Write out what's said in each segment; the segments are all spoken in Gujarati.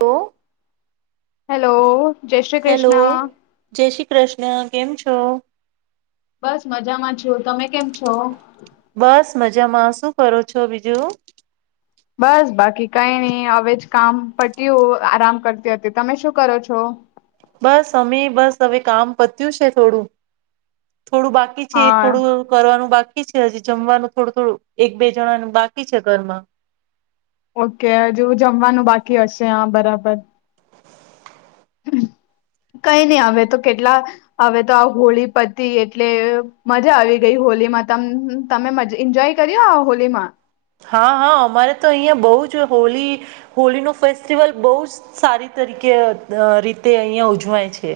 તો. હેલો. ! જય શ્રી કૃષ્ણ. ક્રિષ્ના કેમ છો? બસ મજામાં છું, તમે કેમ છો? બસ મજામાં. શું કરો છો બીજું? બસ બાકી કઈ નહી, હવે જ કામ પટ્યું આરામ કરતી હતી. તમે શું કરો છો? બસ અમે બસ હવે કામ પત્યું છે. થોડું. થોડું બાકી છે એ હા થોડું કરવાનું બાકી બાકી છે હજી, જમવાનું થોડું થોડું એક બે જણાનું બાકી છે, ઘરમાં. ઓકે હજુ જમવાનું બાકી હશે! આ બરાબર. [inaudible] કઈ નઈ હવે તો કેટલા હવે તો આ હોળી પતી એટલે મજા આવી ગઈ હોળીમાં ત તમે મજ હએન્જોય કર્યો આ હોલીમાં? હા હા! અમારે તો અહીં બહુ જ હોલી હોલીનો ફેસ્ટિવલ બહુ જ સારી તરીકે રીતે અહિયાં ઉજવાય છે.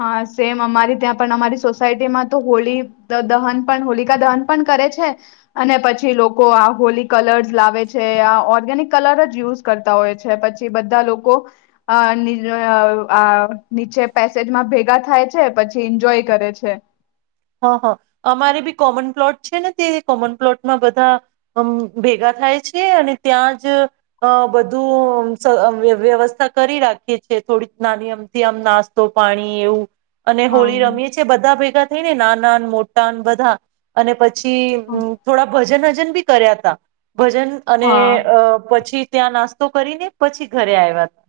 હા સેમ અમારી ત્યાં પણ, અમારી સોસાયટીમાં તો હોળી દહન પણ હોલિકા દહન પણ કરે છે, અને પછી લોકો આ હોલી કલર્સ લાવે છે, આ ઓર્ગેનિક કલર જ યુઝ કરતા હોય છે પછી બધા લોકો અઅઅ નીચે સેજમાં ભેગા થાય છે. પછી ઈન્જોય કરે છે. હા હા અમારે બી કોમન પ્લોટ છે ને, તે કોમન પ્લોટમાં બધા અમ ભેગા થાય છે. અને ત્યાં જ બધું સર વ્યવસ્થા કરી રાખીએ છીએ થોડીક નાની અમથી આમ નાસ્તો, પાણી એવું અને હા હોળી રમીએ છીએ બધા ભેગા થઈ ને નાના મોટા બધા અને પછી થોડા ભજન બી કર્યા હતા. ભજન અને હા અ પ ત્યાં નાસ્તો કરીને પછી ઘરે આવ્યા હતા.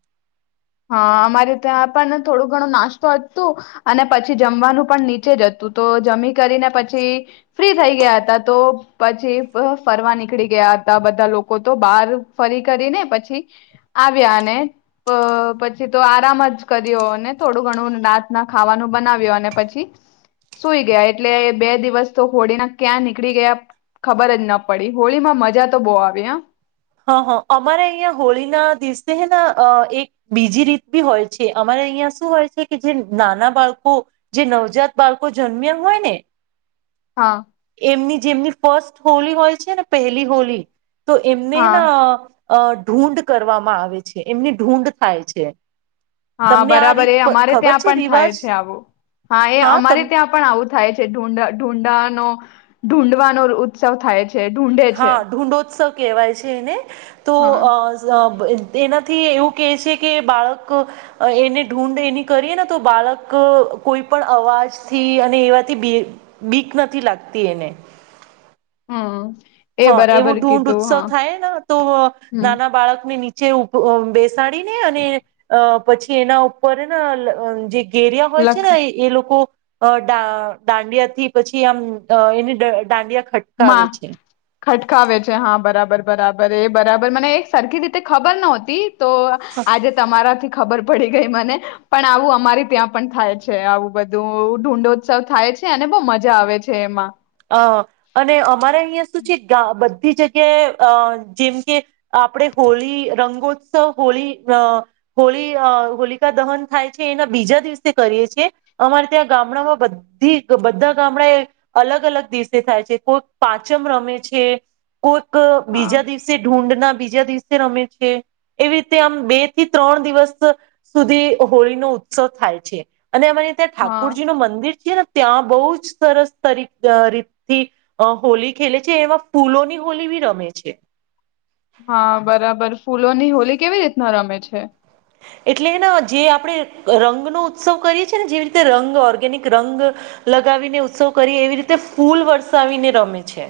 હા અમારે ત્યાં પણ થોડું ઘણું નાસ્તો હત હતું અને પછી જમવાનું પણ નીચે જ હતું તો જમી કરીને પછી ફ્રી થઈ ગયા હતા તો પછી ફરવા નીકળી ગયા હતા બધા લોકો તો બહાર ફરી કરીને પછી આવ્યા અને અ પછી તો આરામ જ કર્યો અને થોડું ઘણું રાતના ખાવાનું બનાવ્યો અને પછી સુઈ ગયા એટલે બે દિવસ તો હોળીના ક્યાં નીકળી ગયા ખબર જ ન પડી હોળીમાં મજા તો બહુ આવી હ હા હા અમારે અહિયાં હોળી ના દિવસે હ એક બીજી રીત બી હોય છે અમારે અહિયાં શું હોય છે કે જે નાના બાળકો જે નવજાત બાળકો જન્મ્યા હોય ને હા એમની જેમની ફસ્ટ હોળ હોય છે ને પહેલી હોલી તો એમનું હા ના અ ઢૂઢ કરવામાં આવે છે એમની ઢૂઢ થાય છે. હા તમને આ બરાબર રીત એ પ- અમારે ખબર ત્યાં છે પણ થાય રિવાજ છે આવું હા એ અમારે ત્યાં પણ આવું થાય છે ઢું ઢુંડાનો ઢૂઢવાનો ઉત્સવ થાય છે. ઢૂંઢે છે હા ઢુંંડોત્સવ કહેવાય છે એને તો હા અ એના થી એવું કે છે કે બાળક એને ઢૂઢ એની કરીએ ને તો બાળક કોઈ પણ અવાજથી અને એવાથી બીક નથી લાગતી એને હા. એ હા બરાબર એવું ઢૂંઢ કીધું ઉત્સવ થાય ને તો હમ નાના બાળક ને નીચ છે. સાડીને અને અ પછી એના ઉપર ને જે ગેરિયા હોય છે લખ ને એ લોકો અ દાંડિયાથી પછી આમ એની દાંડિયા ખટકાવે માં છે. ખટકાવે છે હા બરાબર બરાબર. બરાબર હા મને એક સરારખી રી તે ખબર નહતી તો આજે તમારાથી ખબર પડી ગઈ મને પણ આવું અમારી ત્યાં પણ થાય છે આવું બધું ઢુંંડોત્સવ થાય છે અને બહુ મજા આવે છે એમાં હ અને અમારે વસ્તુ છે. બધી જગ્યાએ અ જેમ કે આપણેે હોળી રંગોત્સવ હોળી અ હોળી હોલિકા દહન થાય છે એના બીજા દિવસે કરીએ છીએ અમારે ત્યાં ગામડામાં બધી બધા ગામડાએ અલગ અલગ અલગ દિવસે થાય છે કોઈ પાંચમ રમે છે. કો એક હા બીજા દિવસે ઢુંંડ ના બીજા દિવસે રમે છે એવી રીતે આમ બે થી ત્રણ દિવસ સુધી હોળી નો ઉત્સવ થાય છે. અને અમારે ત્યાં હા ઠાકુરજી નું મંદિર ને ત્યાં બહુ જ સરસ તરીકે રીતથી હોલી ખેલે છે એમાં ફૂલોની હોલી બી રમે છે. હા બરાબર ફૂલોની હોલી કેવી રીતના રમે છે. એટલેને જે આપણે રંગનોો ઉત્સવ કરીએ છ છે ને જેવી રીતે રંગ ઓર્ગેનિક રંગ લગાવીને ઉત્સવ કરીએ એવી રીતે ફૂલ વરસાવીને રમે છે.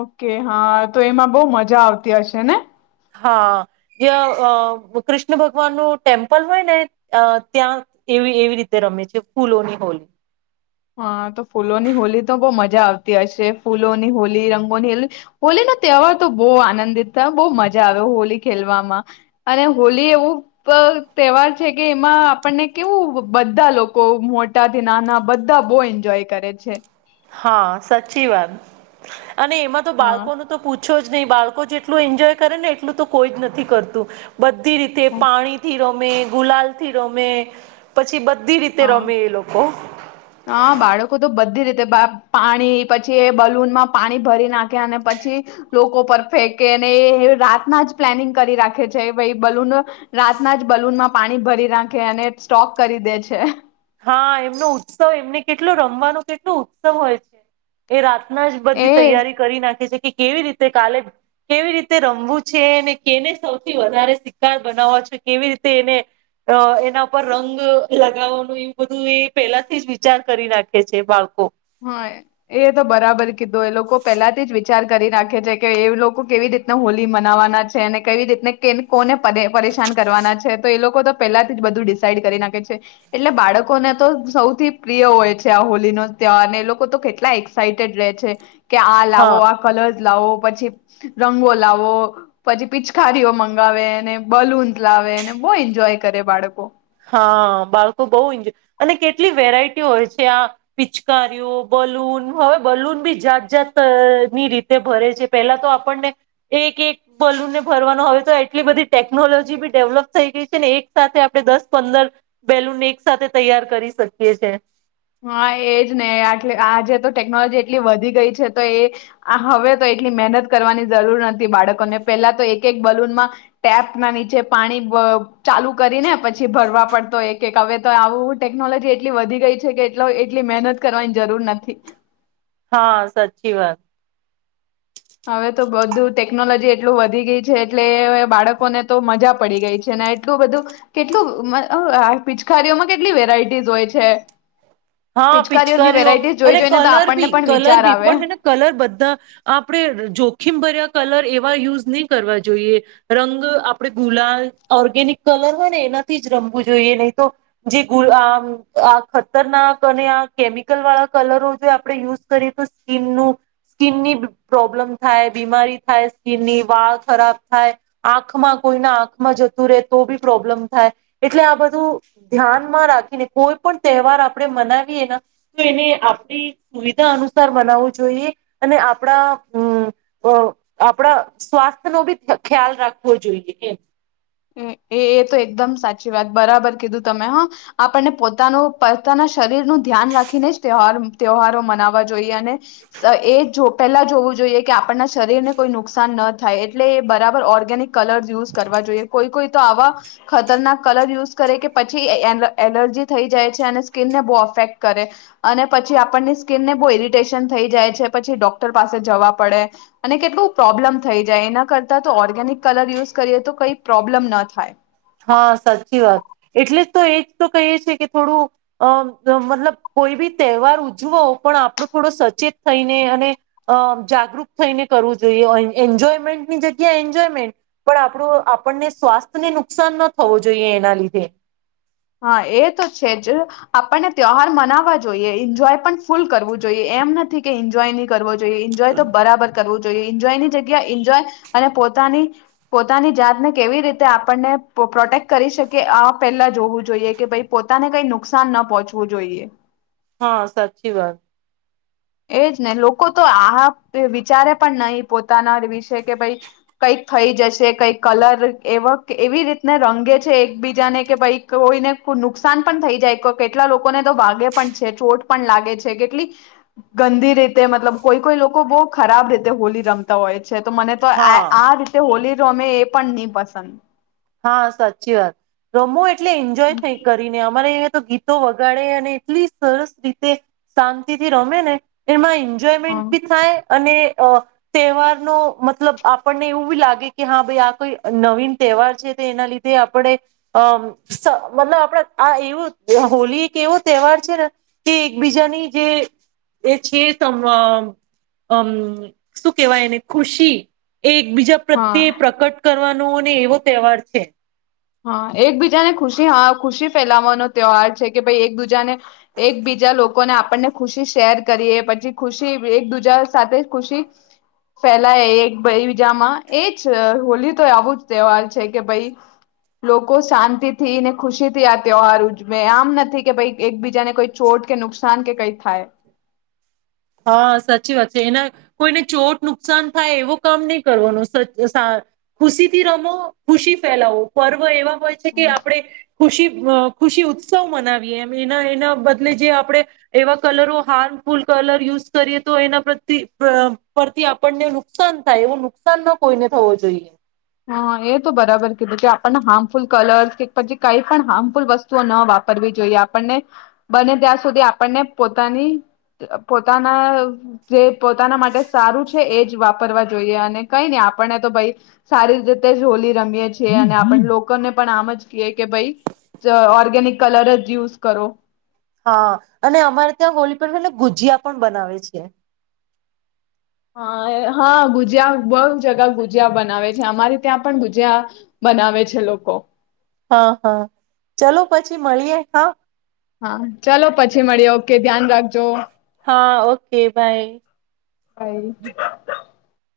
ઓકે હા તો એમાં બહુ મજા આવતી હશે ને. હા જે કૃષ્ણ ભગવાનનું ટેમ્પલ હોય ને ત્યાં એવી એવી રીતે રમે છે ફૂલોની હોલી હા તો ફૂલોની હોલી તો બહુ મજા આવતી હશે ફૂલોની હોલી રંગોની હો હોલીનોો તહેવાર તો બહુ આનંદિત થ બહુ મજા આવ હોલી ખેલવામાં અને હોલી એવું તહેવાર છે કે એમાં આપણને કેવું બધા લોકો મોટાથી નાના બા બધા બહુ એન્જોય કરે છે. હા સાચી વાત. અને એમાં તો હા બાળકો ન તો પૂછ છો જ નહી બાળકો જેટલું એન્જોય કરે ને એટલું તો કોઈ જ નથી કરતું. બધી રીતે પાણીથી રમે ગુલાલ થી રમે પછી બધ હા હા બાળકો તો બધી રીતે પાણી પછી એ બલૂનમાં પાણી ભરી નાખે અને પછી લોકો પર ફેંકે અને એ રાતના જ પ્લાનિંગ કરી રાખે છે ભાઈ બલૂન રાતના જ બલૂનમાં પાણી ભરી નાખે અને સ્ટોક કરી દે છે. છે [unintelligible] હા એમનો ઉત્સવ એમને કેટલું રમવાનું કેટલું ઉત્સવ હોય છે એ ના જ બધી એ તૈયારી કરી નાખે છે. કે કેવી રીતે કાલે કેવી રીતે રમવું છે અને કેને સૌથી વધારે શાર બનાવવા છો કેવી રીતે એને એના પર રંગ લગાવવાનું એ બધું એ પેલાથી જ વિચાર કરી નાખે છે બાળકો હા એ તો બરાબર કીધું એ લોકો પેલાથી જ વિચાર કરી રાખે છે કે એ લોકો કેવી રીતના હોલી મનાવવાના છે અને કેવી રીતને કે કોને પરેશાન કરવાના છે તો એ લોકો તો પેલાથી જ બધું ડિસઇડ કરી નાખે છે એટલે બાળકોને તો સૌથી પ્રિય હોય છે આ હોલીનોો ત્યાં અને લોકો તો કેટલા એક્સાઈઇટેડ રહે છે. કે આ લાવો હા. આ કલર લાવો પછી રંગો લાવો પછી પિચકારીઓ મંગાવે બલૂન્ લાવે અને બહુ એન્જોય કરે બાળકો હા બાળકો બઉુ ન્જોય અને કેટલી વેરાયટી હોય છે આ પિચકારીઓ બલૂન હવે બલૂન બી જાત જાત ની રીતે ભરે છે પેલા તો આપણને એક એક બલૂનને ભરવાનો હવે તો એટલી બધી ટેકનોલોજી બી ડેવલપ થઈ ગઈ છે ને એક સાથે આપણે દસ પંદર બેલુન એક સાથે તૈયાર કરી શકીએ છે. હા એજ ને આટલે આજે તો ટેકનોલોજી એટલી વધી ગઈ છે તો એ હવે તો એટલી મહેનત કરવાની જરૂર નથી બાળકોને પેલા તો એક એક બલૂનમાં ટેપ ના નીચે પાણી ચાલુ કરીને પછી ભરવા પડતો એક એક હવે તો આવું ટેકનોલોજી એટલી વધી ગઈ છે કે એ એટલી મહેનત કરવાની જરૂર નથી. હા સાચી વાત. હવે તો બધું ટેકનોલોજી એટલું વધી ગઈ છે એટલે બાળકોને તો મજા પડી ગઈ છે ને એટલું બધું કેટલું પિચકારઓમાં કેટલી વેરાયટીસ હોય છે. હા પિચકારીઓની પિચકારઓ વેરાયટીઝ જોઈ અનેટ જોઈને તો કલર આપણને બી પણ કલર વિચાર બી આવે પણ છેને કલર બધા આપણે જોખિમ ભર્યા કલર એવા યુઝ નહી કરવા જોઈએ રંગ આપણે ગુલાલ ઓર્ગેનિક કલર હોય ને એનાથી જ રમવું જોઈએ નહી તો જે આ ખતરના અને આ કેમિકલ વાળા કલરો જો આપણે યુઝ કરીએ તો સ્કીનનું સ્કીનની પ્રોબ્લમ થાય બીમારી થાય સ્કીનની વાળ ખરાબ થાય આંખમાં કોઈના આંખમાં જતું રહે તો બી પ્રોબ્લમ થાય એટલે આ બધું ધ્યાનમાં રાખીને કોઈ પણ તહેવાર આપ આપણે મનાવીએ તો એને આપણી સુવિધા અનુસાર મનાવવું જોઈએ અને આપણામ આપણા સ્વાસ્થ્ય નો બી ખ્યાલ રાખવો જોઈએ. એ એ તો એકદમ સાચી વાત બરાબર કીધું તમે હા આપણને પોતાનું પોતાના શરીર નું ધ્યાન રાખીને જ ત તહેવારો મનાવવા જોએ. જોઈ અને એ જો પહેલાં જોવું જોઈએ કે આપણના શરીરને કોઈ નુકસાન ન થાય એટલે એ બરાબર ઓર્ગેનિક કલર્ યુઝ કરવા જોઈએ. આવા ખતરનાક કલર યુઝ કરે કે પછી એલર્જી થઈ જાય છે, અને સ્કીિન ને બહુ અફેક્ટ કરે અને પછી આપણની સ્કીિન ને બહુ ઇરિટેશન થઈ જાય છે, પછી ડોક્ટર પાસે જવા પડે અને કેટલું પ્રોબ્લેમ થઈ જાય એના કરતા તો ઓર્ગેનિક કલર યુઝ કરીએ તો કઈ પ્રોબ્લેમ ન થાય. હા, સાચી વાત એટલે જ તો એક તો કહીએ છીએ કે થોડું અ મતલબ કોઈ બી તહેવાર ઉજવો પણ આપણું થોડો સચેત થઈને અને અ જાગૃત થઈને કરવું જોઈએ એન્જોયમેન્ટની જગ્યા એન્જોયમેન્ટ પણ આપણું આપણને સ્વાસ્થ્યને નુકસાન નુકસાન ન થવું જોઈએ એના લીધે. હા એ તો છે જ, આપણને ત્યહાર મનાવવા જોઈએ એન્જોય પણ ફૂલ કરવું જોઈએ એમ નથી કે એન્જોય નહી કરવો જોઈએ. જોઈએ એન્જોય બરાબર કરવું જોઈએ. એન્જયની જગ્યા એન્જોય, અને પોતાની પોતાની જાતને કેવી રીતે આપણને પ્રોટેક્ટ કરી શકીએ આ પહેલા જોવું જોઈએ. જોઈએ કે ભાઈ પોતાને કઈ નુકસાન ન પહોંચવું જોઈએ. હા સાચી વાત. એજ ને લોકો તો આ વિચારે પણ નહી પોતાના વિશે કે ભાઈ, કઈક થઈ જશે કઈક કલર એવા એવી રીતને રંગે છે એકબીજાને કે ભાઈ કોઈને નુકસાન પણ થઈ જાય કેટલા લોકોને તો વાગે પણ છે ચોટ પણ લાગે છે કેટલી. ગંદી રીતે મતલબ કોઈ કોઈ લોકો બહુ ખરાબ રીતે હોલી રમતા હોય. છે તો મને તો આ હા આ રીતે હોલી રમે એ પણ નહી પસંદ. હા સાચી વાત રમો એ એટલે એન્જોય થઈ કરીને અમારે ગીતો વગાડે અને એટલી સરસ રીતે શાંતિથી, રમે ને, એમાં એન્જોયમેન્ટ હા બી થાય. અને તહેવાર નો મતલબ આપણને એવું બી લાગે કે હા ભાઈ આ કોઈ નવીન તહેવાર એના લીધે આપણે, અમ મતલબ આપણા આ એવો હોલી એક એવો તહેવાર છે ને, કે એકબીજાની જે એ છેમ શું કેહેવાયને ખુશી. એ એક બીજા હા પ્રત્યે પ્રકટ કરવાનું. ને એવો તહેવાર છે. હા એકબીજાને ખુશી ખુશી ફેલાવાનો તહેવાર છે કે ભાઈ એક દૂજાને, એકબીજા લોકોને આપણને ખુશી શેર કરીએ પછી ખુશી એક દુજા સાથે ખુશી, ફેલાય એકબીજામાં એજ હોલી તો આવું જ તહેવાર છે કે ભાઈ લોકો શાંતિ થી ને ખુશીથી આ તહેવાર ઉજવે આમ નથી કે ભાઈ એકબીજાને કોઈ ચોટ કે નુકસાન કે કઈ થાય. હા સાચી વાત છે એના, કોઈને ચોટ નુકસાન થાય એવો કામ નહી કરવાનું ખુશી થી રમો ખુશી ફેલાવો પર્વ એવા હોય છે કે આપણે. ખુશી ખુશી ઉત્સવ મનાવીએ એમ એના એના બદલે જે આપણે, એવા કલરો હાર્મફુલ કલર યુઝ કરીએ તો એના પરથી આપણને નુકસાન થાય એવું નુકસાન ના કોઈને થવો જોઈએ. હા એ તો બરાબર કીધું કે આપણને હાર્મફુલ કલર્સ કે પછી કંઈ પણ હાર્મફુલ વસ્તુઓ ન વાપરવી જોઈએ આપણને, બને ત્યાં સુધી આપણને પોતાની પોતાના જે પોતાના માટે સારું છે એ જ વાપરવા જોઈએ અને કઈ નને આપણને તો ભાઈ. સારી રીતે હોલી રમીએ છ છેએ અને આપડ લોકોને પણ આમ જ કએ કે ભાઈ, ઓર્ગેનિક કલર જ યુઝ કરો. હા, અને અમારે ત્યાં હોળ પર એટલે ગુજીયા પણ બનાવે છે. હા હા ભુજિયા બહ જગા ભુજિયા બનાવે છે અમારી ત્યાં પણ ભુજિયા, બનાવે છે લોકો. હા હા ચલો પછી મળીયે હા. હા ચાલો પછી મળી ઓકે ધ્યાન રાખજો. હા ઓકે બાય. બાય